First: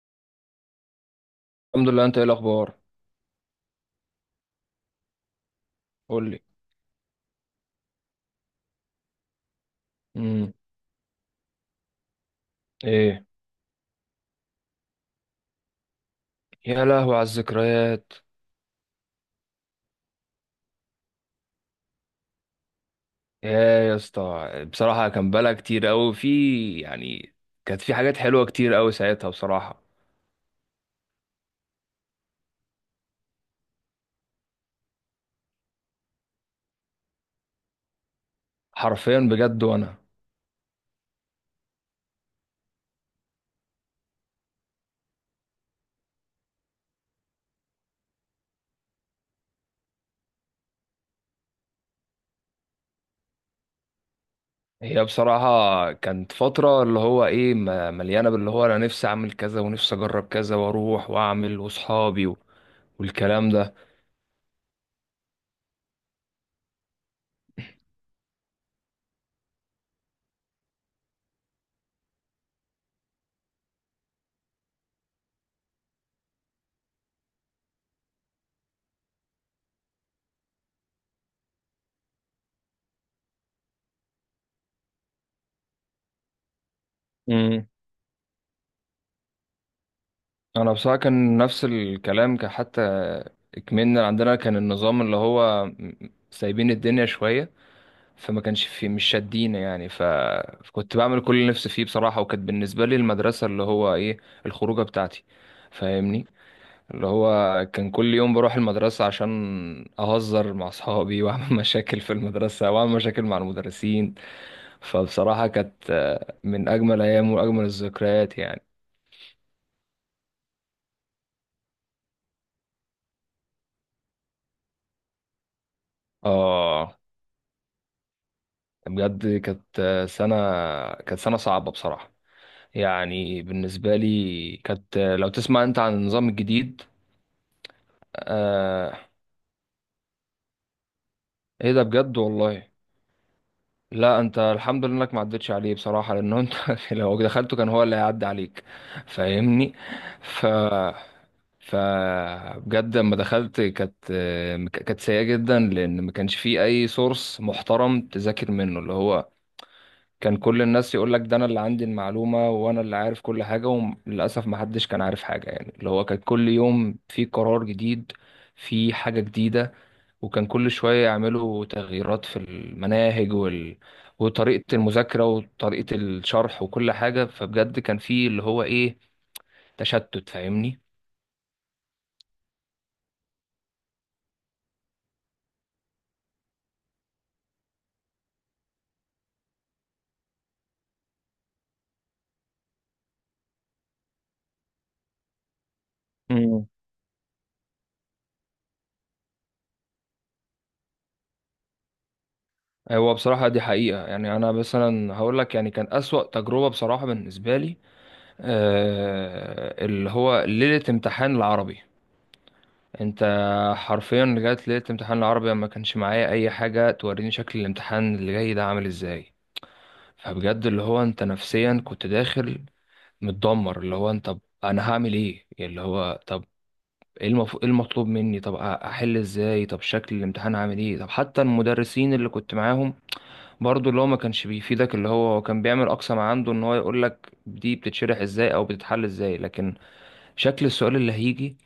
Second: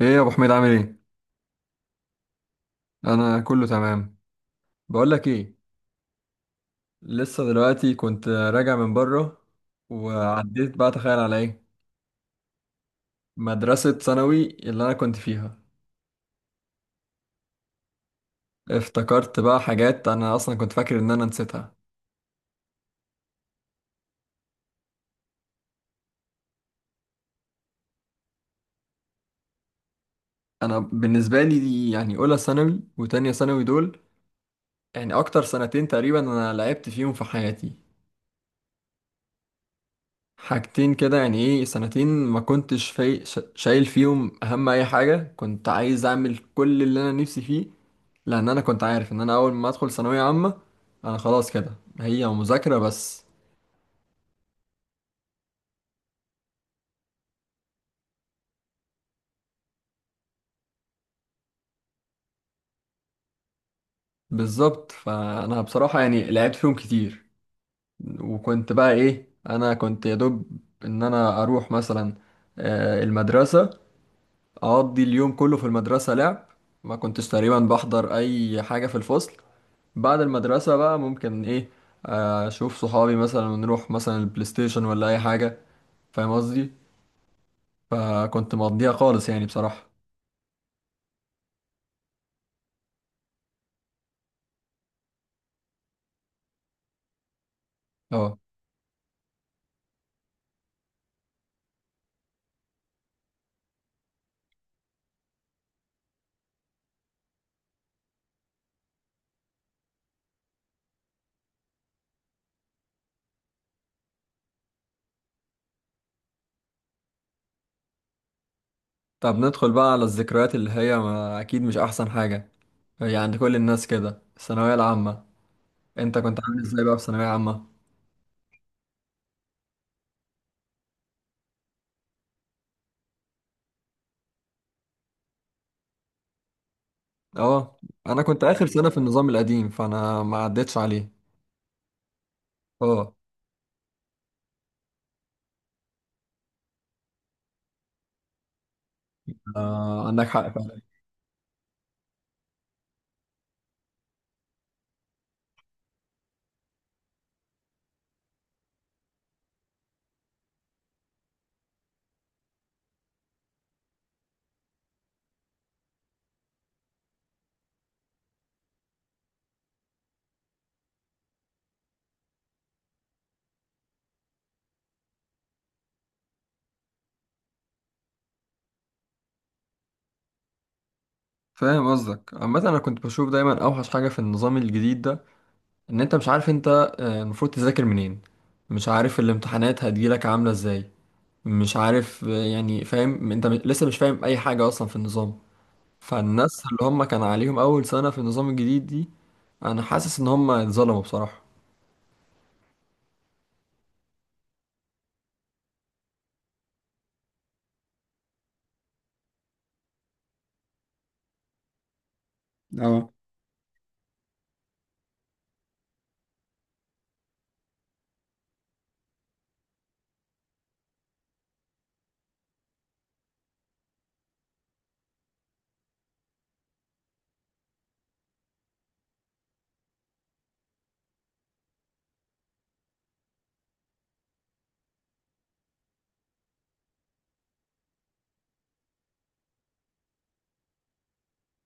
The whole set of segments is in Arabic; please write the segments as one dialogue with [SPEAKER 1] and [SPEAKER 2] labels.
[SPEAKER 1] ايه يا ابو حميد عامل ايه؟
[SPEAKER 2] الحمد لله، انت ايه الاخبار؟
[SPEAKER 1] انا كله تمام. بقول لك ايه.
[SPEAKER 2] قول لي.
[SPEAKER 1] لسه دلوقتي كنت راجع من بره
[SPEAKER 2] امم.
[SPEAKER 1] وعديت بقى تخيل على ايه،
[SPEAKER 2] ايه.
[SPEAKER 1] مدرسة ثانوي اللي انا كنت فيها.
[SPEAKER 2] يا لهوي على الذكريات!
[SPEAKER 1] افتكرت بقى حاجات انا اصلا كنت فاكر ان انا نسيتها.
[SPEAKER 2] يا يا اسطى، بصراحه كان بلا كتير قوي في، يعني. كانت في حاجات حلوه كتير قوي ساعتها، بصراحه.
[SPEAKER 1] انا بالنسبة لي دي يعني اولى ثانوي وتانية ثانوي دول، يعني اكتر سنتين تقريبا انا لعبت فيهم في حياتي.
[SPEAKER 2] حرفيا، بجد، وانا.
[SPEAKER 1] حاجتين كده يعني ايه سنتين ما كنتش في... شايل فيهم اهم اي حاجة كنت عايز اعمل كل اللي انا نفسي فيه. لان انا كنت عارف ان انا اول ما ادخل ثانويه عامه انا خلاص كده هي مذاكره بس.
[SPEAKER 2] هي بصراحه كانت فتره اللي هو ايه، مليانه باللي هو انا نفسي اعمل كذا ونفسي اجرب كذا واروح واعمل واصحابي والكلام ده.
[SPEAKER 1] بالظبط فانا بصراحه يعني لعبت فيهم كتير. وكنت بقى ايه انا كنت يا دوب ان انا اروح مثلا المدرسه، اقضي اليوم كله في المدرسه لعب. ما كنتش تقريبا بحضر اي حاجه في الفصل. بعد المدرسه بقى ممكن ايه، اشوف صحابي مثلا ونروح مثلا البلاي ستيشن ولا اي حاجه. فاهم قصدي؟
[SPEAKER 2] امم.
[SPEAKER 1] فكنت مقضيها خالص يعني بصراحه.
[SPEAKER 2] انا بصراحه كان نفس الكلام، كان حتى كمان عندنا كان النظام اللي هو سايبين الدنيا شويه.
[SPEAKER 1] اه.
[SPEAKER 2] فما كانش في، مش شادين يعني فكنت بعمل كل اللي نفسي فيه بصراحة، وكانت بالنسبة لي المدرسة اللي هو ايه الخروجة بتاعتي، فاهمني. اللي هو كان كل يوم بروح المدرسة عشان أهزر مع أصحابي وأعمل مشاكل في المدرسة وأعمل مشاكل مع المدرسين. فبصراحة كانت من أجمل أيام وأجمل الذكريات، يعني.
[SPEAKER 1] طب ندخل بقى على الذكريات اللي هي ما أكيد مش أحسن حاجة، هي عند كل الناس كده الثانوية العامة. أنت كنت عامل إزاي بقى
[SPEAKER 2] آه.
[SPEAKER 1] في ثانوية عامة؟
[SPEAKER 2] بجد كانت سنة، كانت سنة صعبة بصراحة. يعني بالنسبة لي كانت لو تسمع انت عن النظام الجديد.
[SPEAKER 1] أه. أنا كنت آخر سنة في
[SPEAKER 2] آه.
[SPEAKER 1] النظام القديم فأنا ما عدتش عليه.
[SPEAKER 2] ايه ده بجد والله.
[SPEAKER 1] أه.
[SPEAKER 2] لا، انت الحمد لله انك ما عدتش عليه بصراحة، لان انت لو دخلته كان هو اللي هيعدي عليك، فاهمني.
[SPEAKER 1] عندك
[SPEAKER 2] ف
[SPEAKER 1] حق فعلا.
[SPEAKER 2] ف بجد لما دخلت كانت سيئة جدا، لان ما كانش فيه اي سورس محترم تذاكر منه. اللي هو كان كل الناس يقول لك ده انا اللي عندي المعلومة وانا اللي عارف كل حاجة، وللاسف ما حدش كان عارف حاجة، يعني اللي هو كان كل يوم في قرار جديد، في حاجة جديدة. وكان كل شوية يعملوا تغييرات في المناهج وطريقة المذاكرة وطريقة الشرح وكل حاجة. فبجد كان في اللي هو ايه تشتت، فاهمني.
[SPEAKER 1] فاهم قصدك. عامة أنا كنت بشوف دايما أوحش حاجة في النظام الجديد ده، إن أنت مش عارف أنت المفروض تذاكر منين، مش عارف الامتحانات هتجيلك عاملة إزاي، مش عارف يعني فاهم أنت لسه مش فاهم أي حاجة أصلا في النظام. فالناس
[SPEAKER 2] امم.
[SPEAKER 1] اللي هم كان عليهم اول سنة في النظام الجديد دي، انا حاسس ان هم اتظلموا بصراحة.
[SPEAKER 2] هو بصراحة دي حقيقة، يعني أنا مثلا هقول لك يعني كان أسوأ تجربة بصراحة بالنسبة لي، اللي هو ليلة امتحان العربي.
[SPEAKER 1] اه.
[SPEAKER 2] انت حرفيا رجعت لقيت امتحان العربي ما كانش معايا اي حاجه توريني شكل الامتحان اللي جاي ده عامل ازاي. فبجد اللي هو انت نفسيا كنت داخل متدمر. اللي هو انت طب انا هعمل ايه، يعني اللي هو طب ايه المطلوب مني، طب احل ازاي، طب شكل الامتحان عامل ايه، طب حتى المدرسين اللي كنت معاهم برضو اللي هو ما كانش بيفيدك. اللي هو كان بيعمل اقصى ما عنده ان هو يقول لك دي بتتشرح ازاي او بتتحل ازاي، لكن شكل السؤال اللي هيجي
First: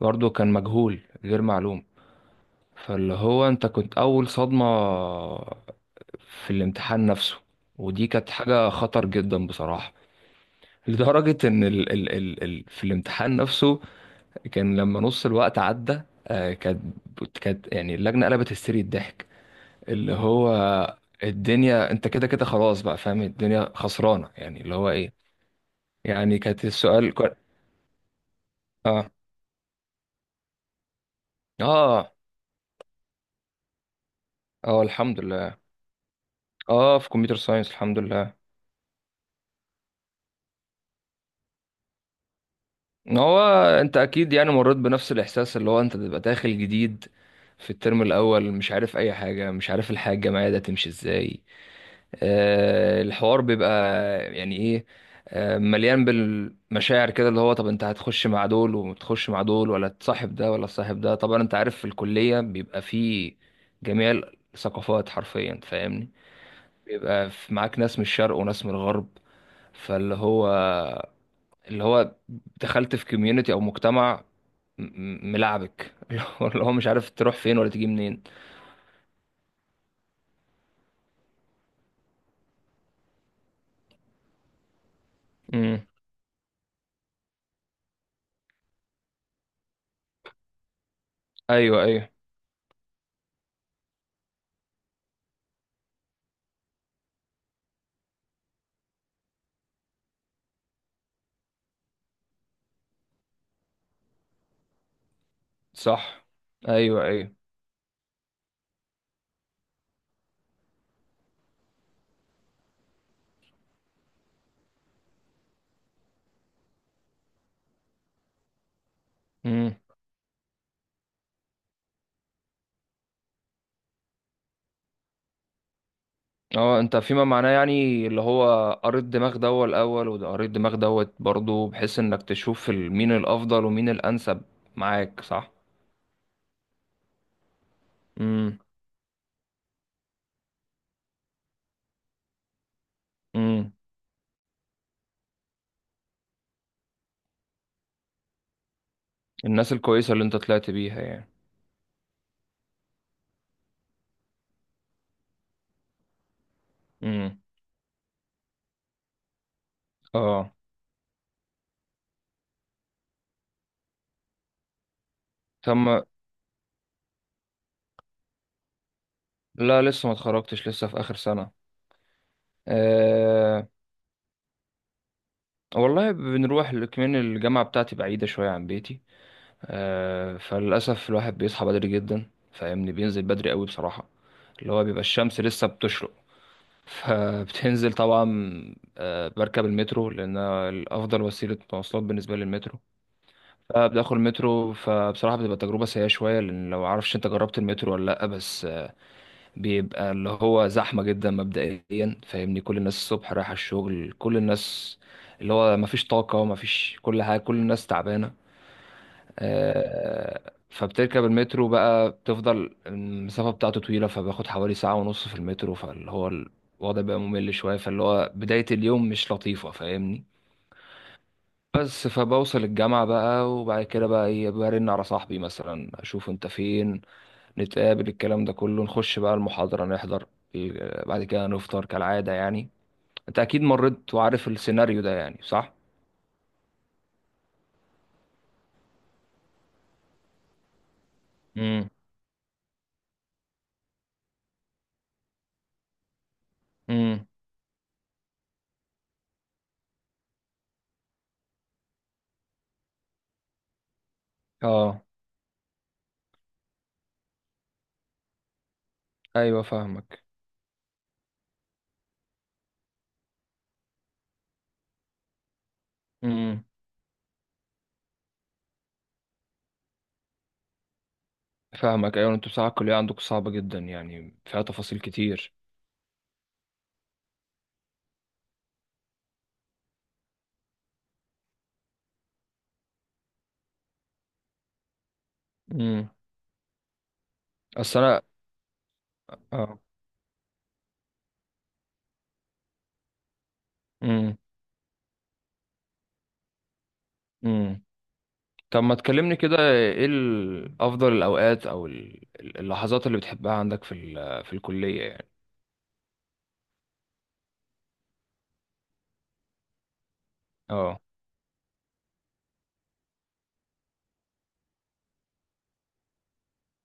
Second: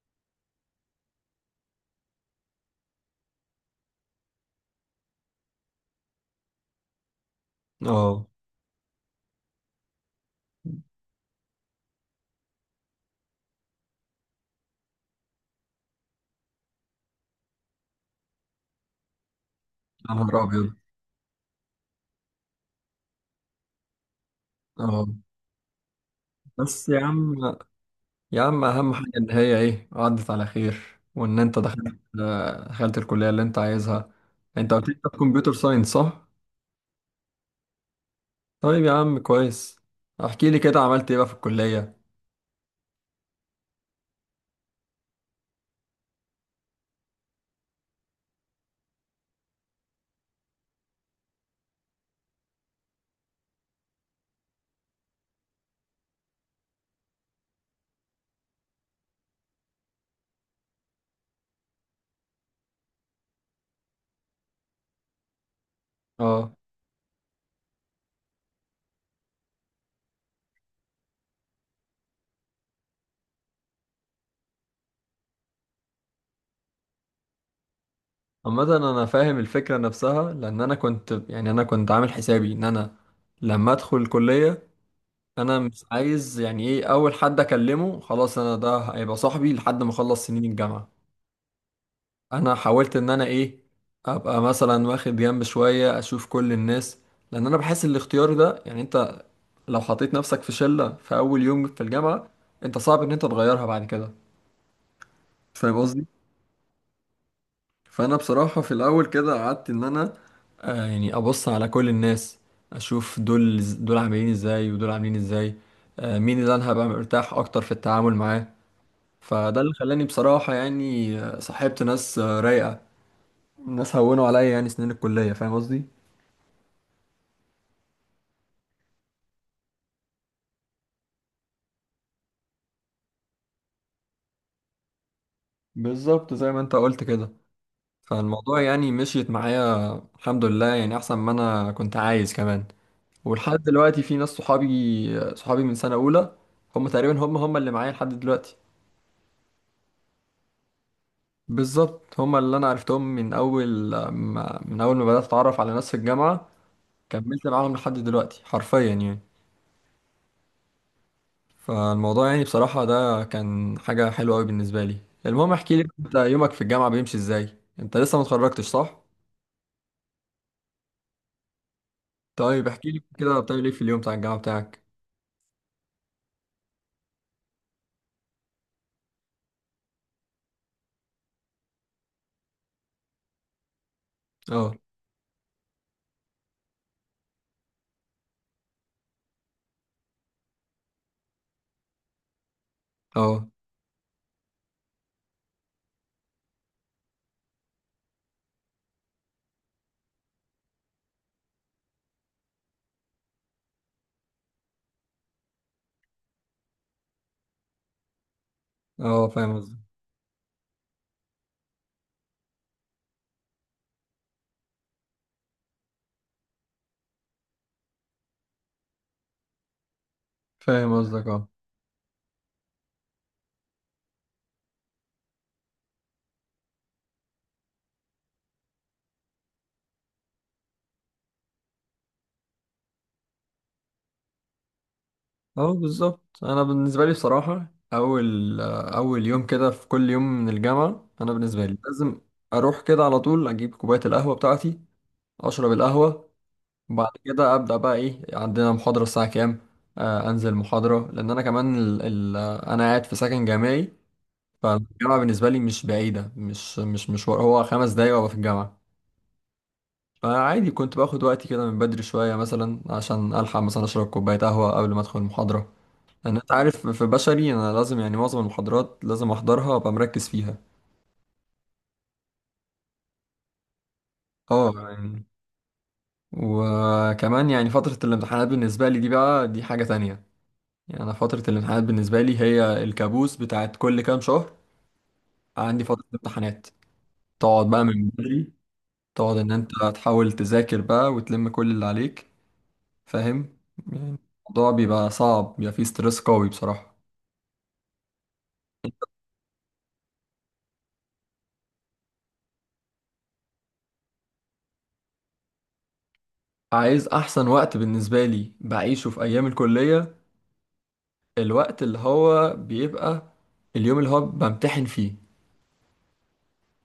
[SPEAKER 2] برضو كان مجهول غير معلوم. فاللي هو انت كنت اول صدمة في الامتحان نفسه، ودي
[SPEAKER 1] اه.
[SPEAKER 2] كانت حاجة خطر جدا بصراحة. لدرجة ان ال في الامتحان نفسه، كان لما نص الوقت عدى آه، كانت كانت يعني اللجنة قلبت هستيري الضحك، اللي
[SPEAKER 1] يا نهار
[SPEAKER 2] هو
[SPEAKER 1] ابيض!
[SPEAKER 2] الدنيا انت كده كده خلاص بقى فاهم الدنيا خسرانة، يعني اللي هو
[SPEAKER 1] اه.
[SPEAKER 2] ايه. يعني كانت
[SPEAKER 1] بس يا
[SPEAKER 2] السؤال
[SPEAKER 1] عم، يا عم اهم
[SPEAKER 2] اه،
[SPEAKER 1] حاجة ان هي ايه عدت على خير وان انت دخلت
[SPEAKER 2] اه،
[SPEAKER 1] آه، دخلت الكلية اللي انت عايزها. انت
[SPEAKER 2] اه،
[SPEAKER 1] قلت لي انت في
[SPEAKER 2] الحمد
[SPEAKER 1] كمبيوتر
[SPEAKER 2] لله.
[SPEAKER 1] ساينس صح؟
[SPEAKER 2] اه، في كمبيوتر ساينس، الحمد لله.
[SPEAKER 1] طيب يا عم كويس. احكي لي كده عملت ايه بقى في الكلية.
[SPEAKER 2] هو انت اكيد يعني مريت بنفس الاحساس اللي هو انت بتبقى داخل جديد في الترم الاول، مش عارف اي حاجه، مش عارف الحياه الجامعيه ده تمشي ازاي. الحوار بيبقى يعني ايه، مليان بالمشاعر كده. اللي هو طب انت هتخش مع دول وتخش مع دول، ولا تصاحب ده ولا تصاحب ده. طبعا انت عارف في الكليه بيبقى فيه جميع الثقافات حرفيا، فاهمني.
[SPEAKER 1] اه.
[SPEAKER 2] بيبقى معاك ناس من الشرق وناس من الغرب. فاللي هو اللي هو دخلت في كوميونتي او مجتمع ملعبك. اللي هو مش عارف تروح فين ولا تيجي منين.
[SPEAKER 1] عامة انا فاهم الفكرة نفسها، لان انا كنت عامل حسابي ان انا لما ادخل الكلية انا مش
[SPEAKER 2] امم.
[SPEAKER 1] عايز يعني ايه اول حد اكلمه خلاص انا ده هيبقى صاحبي لحد ما اخلص سنين الجامعه.
[SPEAKER 2] ايوه، ايوه.
[SPEAKER 1] انا حاولت ان انا ايه ابقى مثلا واخد جنب شويه اشوف كل الناس. لان انا بحس الاختيار ده يعني انت لو حطيت نفسك في شله في اول يوم في الجامعه انت صعب ان انت تغيرها بعد كده. فاهم قصدي؟
[SPEAKER 2] صح. ايوه، ايوه.
[SPEAKER 1] فانا بصراحه في الاول كده قعدت ان انا يعني ابص على كل الناس، اشوف دول عاملين ازاي ودول عاملين ازاي، مين اللي انا هبقى مرتاح اكتر في التعامل معاه. فده اللي
[SPEAKER 2] امم.
[SPEAKER 1] خلاني بصراحة يعني صاحبت ناس رايقة، ناس هونوا عليا يعني سنين الكلية. فاهم قصدي؟
[SPEAKER 2] اه، انت فيما معناه يعني اللي هو قريت دماغ دوت الاول، وده قريت دماغ دوت برضه، بحيث انك تشوف مين الافضل ومين الانسب معاك، صح.
[SPEAKER 1] بالظبط زي ما انت قلت كده.
[SPEAKER 2] امم،
[SPEAKER 1] فالموضوع يعني مشيت معايا الحمد لله يعني أحسن ما أنا كنت عايز كمان. ولحد
[SPEAKER 2] امم.
[SPEAKER 1] دلوقتي في ناس صحابي من سنة أولى، هم تقريبا هم اللي معايا لحد دلوقتي.
[SPEAKER 2] الناس الكويسه اللي انت طلعت بيها، يعني.
[SPEAKER 1] بالظبط هم اللي أنا عرفتهم من أول ما بدأت أتعرف على ناس في الجامعة،
[SPEAKER 2] امم.
[SPEAKER 1] كملت معاهم لحد دلوقتي حرفيا يعني.
[SPEAKER 2] اه.
[SPEAKER 1] فالموضوع يعني بصراحة ده كان حاجة حلوة أوي بالنسبة لي. المهم احكي لي
[SPEAKER 2] تم.
[SPEAKER 1] انت يومك في الجامعة بيمشي ازاي، انت لسه ما اتخرجتش صح؟
[SPEAKER 2] لا، لسه ما اتخرجتش، لسه في اخر سنه.
[SPEAKER 1] طيب احكي لي كده بتعمل
[SPEAKER 2] أه،
[SPEAKER 1] ايه في اليوم بتاع الجامعة بتاعك.
[SPEAKER 2] والله بنروح كمان الجامعة بتاعتي بعيدة شوية عن بيتي. فللأسف الواحد بيصحى بدري جدا، فاهمني، بينزل بدري قوي بصراحة. اللي
[SPEAKER 1] اه،
[SPEAKER 2] هو بيبقى الشمس لسه بتشرق. فبتنزل طبعا. بركب المترو لأن الأفضل وسيلة مواصلات بالنسبة لي المترو.
[SPEAKER 1] اه،
[SPEAKER 2] فبدخل المترو، فبصراحة بتبقى تجربة سيئة شوية لأن لو معرفش أنت جربت المترو ولا لأ، بس بيبقى اللي هو زحمة جدا مبدئيا، فاهمني. كل الناس الصبح رايحة الشغل، كل الناس اللي هو مفيش طاقة، مفيش كل حاجة، كل الناس تعبانة.
[SPEAKER 1] اه. فاهم قصدك.
[SPEAKER 2] فبتركب المترو بقى، بتفضل المسافة بتاعته طويلة فباخد حوالي ساعة ونص في المترو، فاللي هو الوضع بقى ممل شوية، فاللي هو بداية اليوم مش لطيفة، فاهمني.
[SPEAKER 1] فاهم قصدك. اه،
[SPEAKER 2] بس فبوصل الجامعة بقى، وبعد كده بقى ايه برن على صاحبي مثلا اشوف انت فين، نتقابل، الكلام ده كله، نخش بقى المحاضرة، نحضر. بعد كده نفطر كالعادة، يعني انت اكيد مريت وعارف السيناريو ده، يعني
[SPEAKER 1] اه.
[SPEAKER 2] صح؟
[SPEAKER 1] بالظبط. انا بالنسبة لي بصراحة اول يوم كده في كل يوم من الجامعة انا بالنسبة لي
[SPEAKER 2] امم،
[SPEAKER 1] لازم اروح كده على طول اجيب كوباية القهوة بتاعتي، اشرب القهوة. بعد
[SPEAKER 2] امم.
[SPEAKER 1] كده ابدا بقى ايه عندنا محاضره الساعه كام. انزل محاضره لان انا كمان ال ال انا قاعد في سكن جامعي،
[SPEAKER 2] اه.
[SPEAKER 1] فالجامعه بالنسبه لي مش بعيده، مش مشوار، هو 5 دقايق وابقى في الجامعه.
[SPEAKER 2] ايوه، فاهمك.
[SPEAKER 1] فعادي كنت باخد وقتي كده من بدري شويه مثلا عشان الحق مثلا اشرب كوبايه قهوه قبل ما ادخل المحاضره. لان انت
[SPEAKER 2] امم.
[SPEAKER 1] عارف في بشري انا لازم يعني معظم المحاضرات لازم احضرها وابقى مركز فيها.
[SPEAKER 2] فاهمك، ايوه، انتوا بصراحة الكلية عندكم صعبة جدا يعني، فيها
[SPEAKER 1] اه
[SPEAKER 2] تفاصيل
[SPEAKER 1] يعني.
[SPEAKER 2] كتير.
[SPEAKER 1] وكمان يعني فتره الامتحانات بالنسبه لي دي بقى دي حاجه تانية، يعني أنا فترة الامتحانات بالنسبة لي هي الكابوس بتاعت كل كام شهر. عندي فترة
[SPEAKER 2] امم.
[SPEAKER 1] امتحانات تقعد بقى
[SPEAKER 2] اصل
[SPEAKER 1] من
[SPEAKER 2] انا.
[SPEAKER 1] بدري، تقعد إن أنت
[SPEAKER 2] اه.
[SPEAKER 1] تحاول تذاكر بقى وتلم كل اللي عليك، فاهم يعني.
[SPEAKER 2] امم،
[SPEAKER 1] الموضوع بيبقى صعب، بيبقى فيه ستريس قوي بصراحة.
[SPEAKER 2] امم. طب ما تكلمني كده ايه افضل الاوقات او اللحظات اللي بتحبها عندك في في الكلية، يعني.
[SPEAKER 1] عايز أحسن وقت بالنسبة لي بعيشه في أيام الكلية؟
[SPEAKER 2] اه.
[SPEAKER 1] الوقت اللي هو بيبقى اليوم اللي هو بمتحن فيه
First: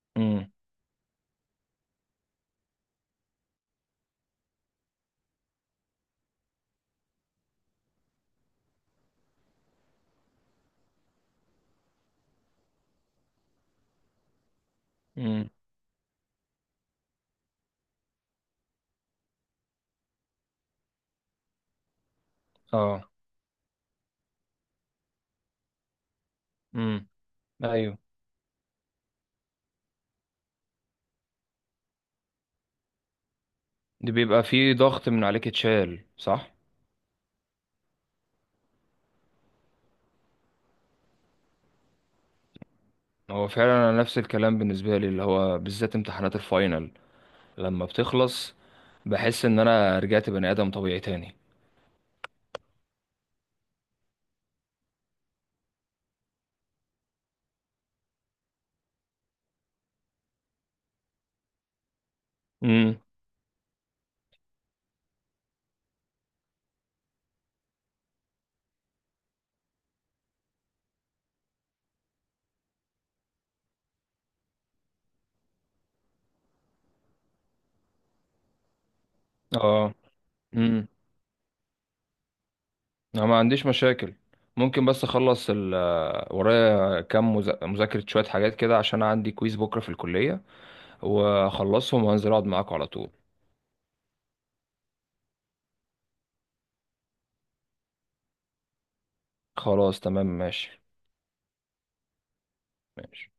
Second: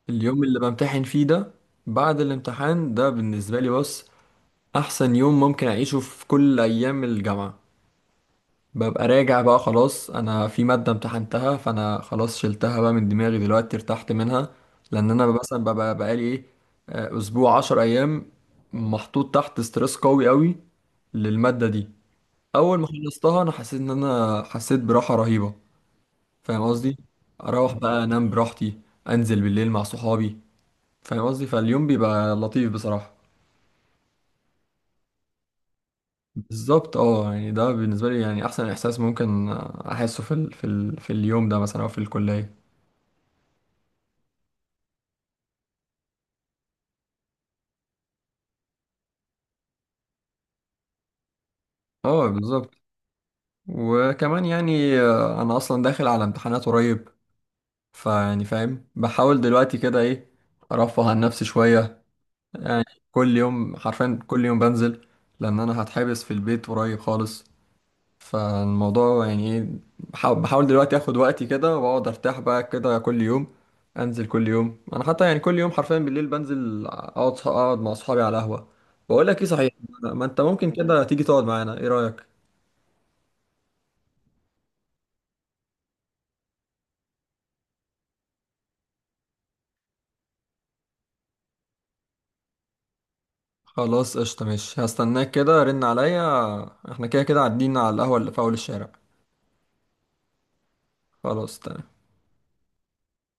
[SPEAKER 1] اليوم
[SPEAKER 2] امم،
[SPEAKER 1] اللي بمتحن فيه ده، بعد الامتحان ده بالنسبة لي بص، أحسن يوم ممكن أعيشه في كل أيام الجامعة. ببقى راجع بقى خلاص انا في مادة امتحنتها فانا خلاص شلتها بقى من دماغي دلوقتي ارتحت منها. لان انا
[SPEAKER 2] امم.
[SPEAKER 1] مثلا ببقى بقالي ايه اسبوع 10 ايام محطوط تحت ستريس قوي قوي للمادة دي. اول ما
[SPEAKER 2] اه.
[SPEAKER 1] خلصتها انا حسيت ان انا حسيت براحة رهيبة. فاهم قصدي؟
[SPEAKER 2] امم.
[SPEAKER 1] اروح
[SPEAKER 2] ايوه،
[SPEAKER 1] بقى انام براحتي، انزل بالليل مع صحابي. فاهم قصدي؟ فاليوم بيبقى لطيف بصراحة.
[SPEAKER 2] دي بيبقى فيه ضغط من عليك اتشال، صح.
[SPEAKER 1] بالظبط اه يعني ده بالنسبة لي يعني احسن احساس ممكن احسه في اليوم ده مثلا او في الكلية.
[SPEAKER 2] هو فعلا انا نفس الكلام بالنسبه لي اللي هو بالذات امتحانات الفاينل لما بتخلص بحس ان انا رجعت بني ادم طبيعي تاني.
[SPEAKER 1] اه بالظبط. وكمان يعني انا اصلا داخل على امتحانات قريب، فيعني فاهم بحاول دلوقتي كده ايه ارفه عن نفسي شويه يعني.
[SPEAKER 2] امم.
[SPEAKER 1] كل يوم حرفيا كل يوم بنزل، لان انا هتحبس في البيت قريب خالص. فالموضوع يعني ايه، بحاول دلوقتي اخد وقتي كده واقعد ارتاح بقى كده كل يوم، انزل كل يوم انا حتى يعني كل يوم حرفيا بالليل بنزل اقعد مع اصحابي على قهوه. بقول لك ايه صحيح،
[SPEAKER 2] اه.
[SPEAKER 1] ما انت ممكن
[SPEAKER 2] امم.
[SPEAKER 1] كده تيجي تقعد معانا، ايه رايك؟
[SPEAKER 2] انا ما عنديش مشاكل. ممكن بس اخلص ال آه، ورايا كام مذاكره شويه حاجات كده عشان عندي كويز بكره في الكليه، واخلصهم وانزل اقعد معاكم على طول.
[SPEAKER 1] خلاص قشطة ماشي هستناك كده، رن عليا. احنا كده كده عدينا على القهوة اللي في أول الشارع.
[SPEAKER 2] خلاص، تمام، ماشي.
[SPEAKER 1] خلاص تمام.
[SPEAKER 2] ماشي.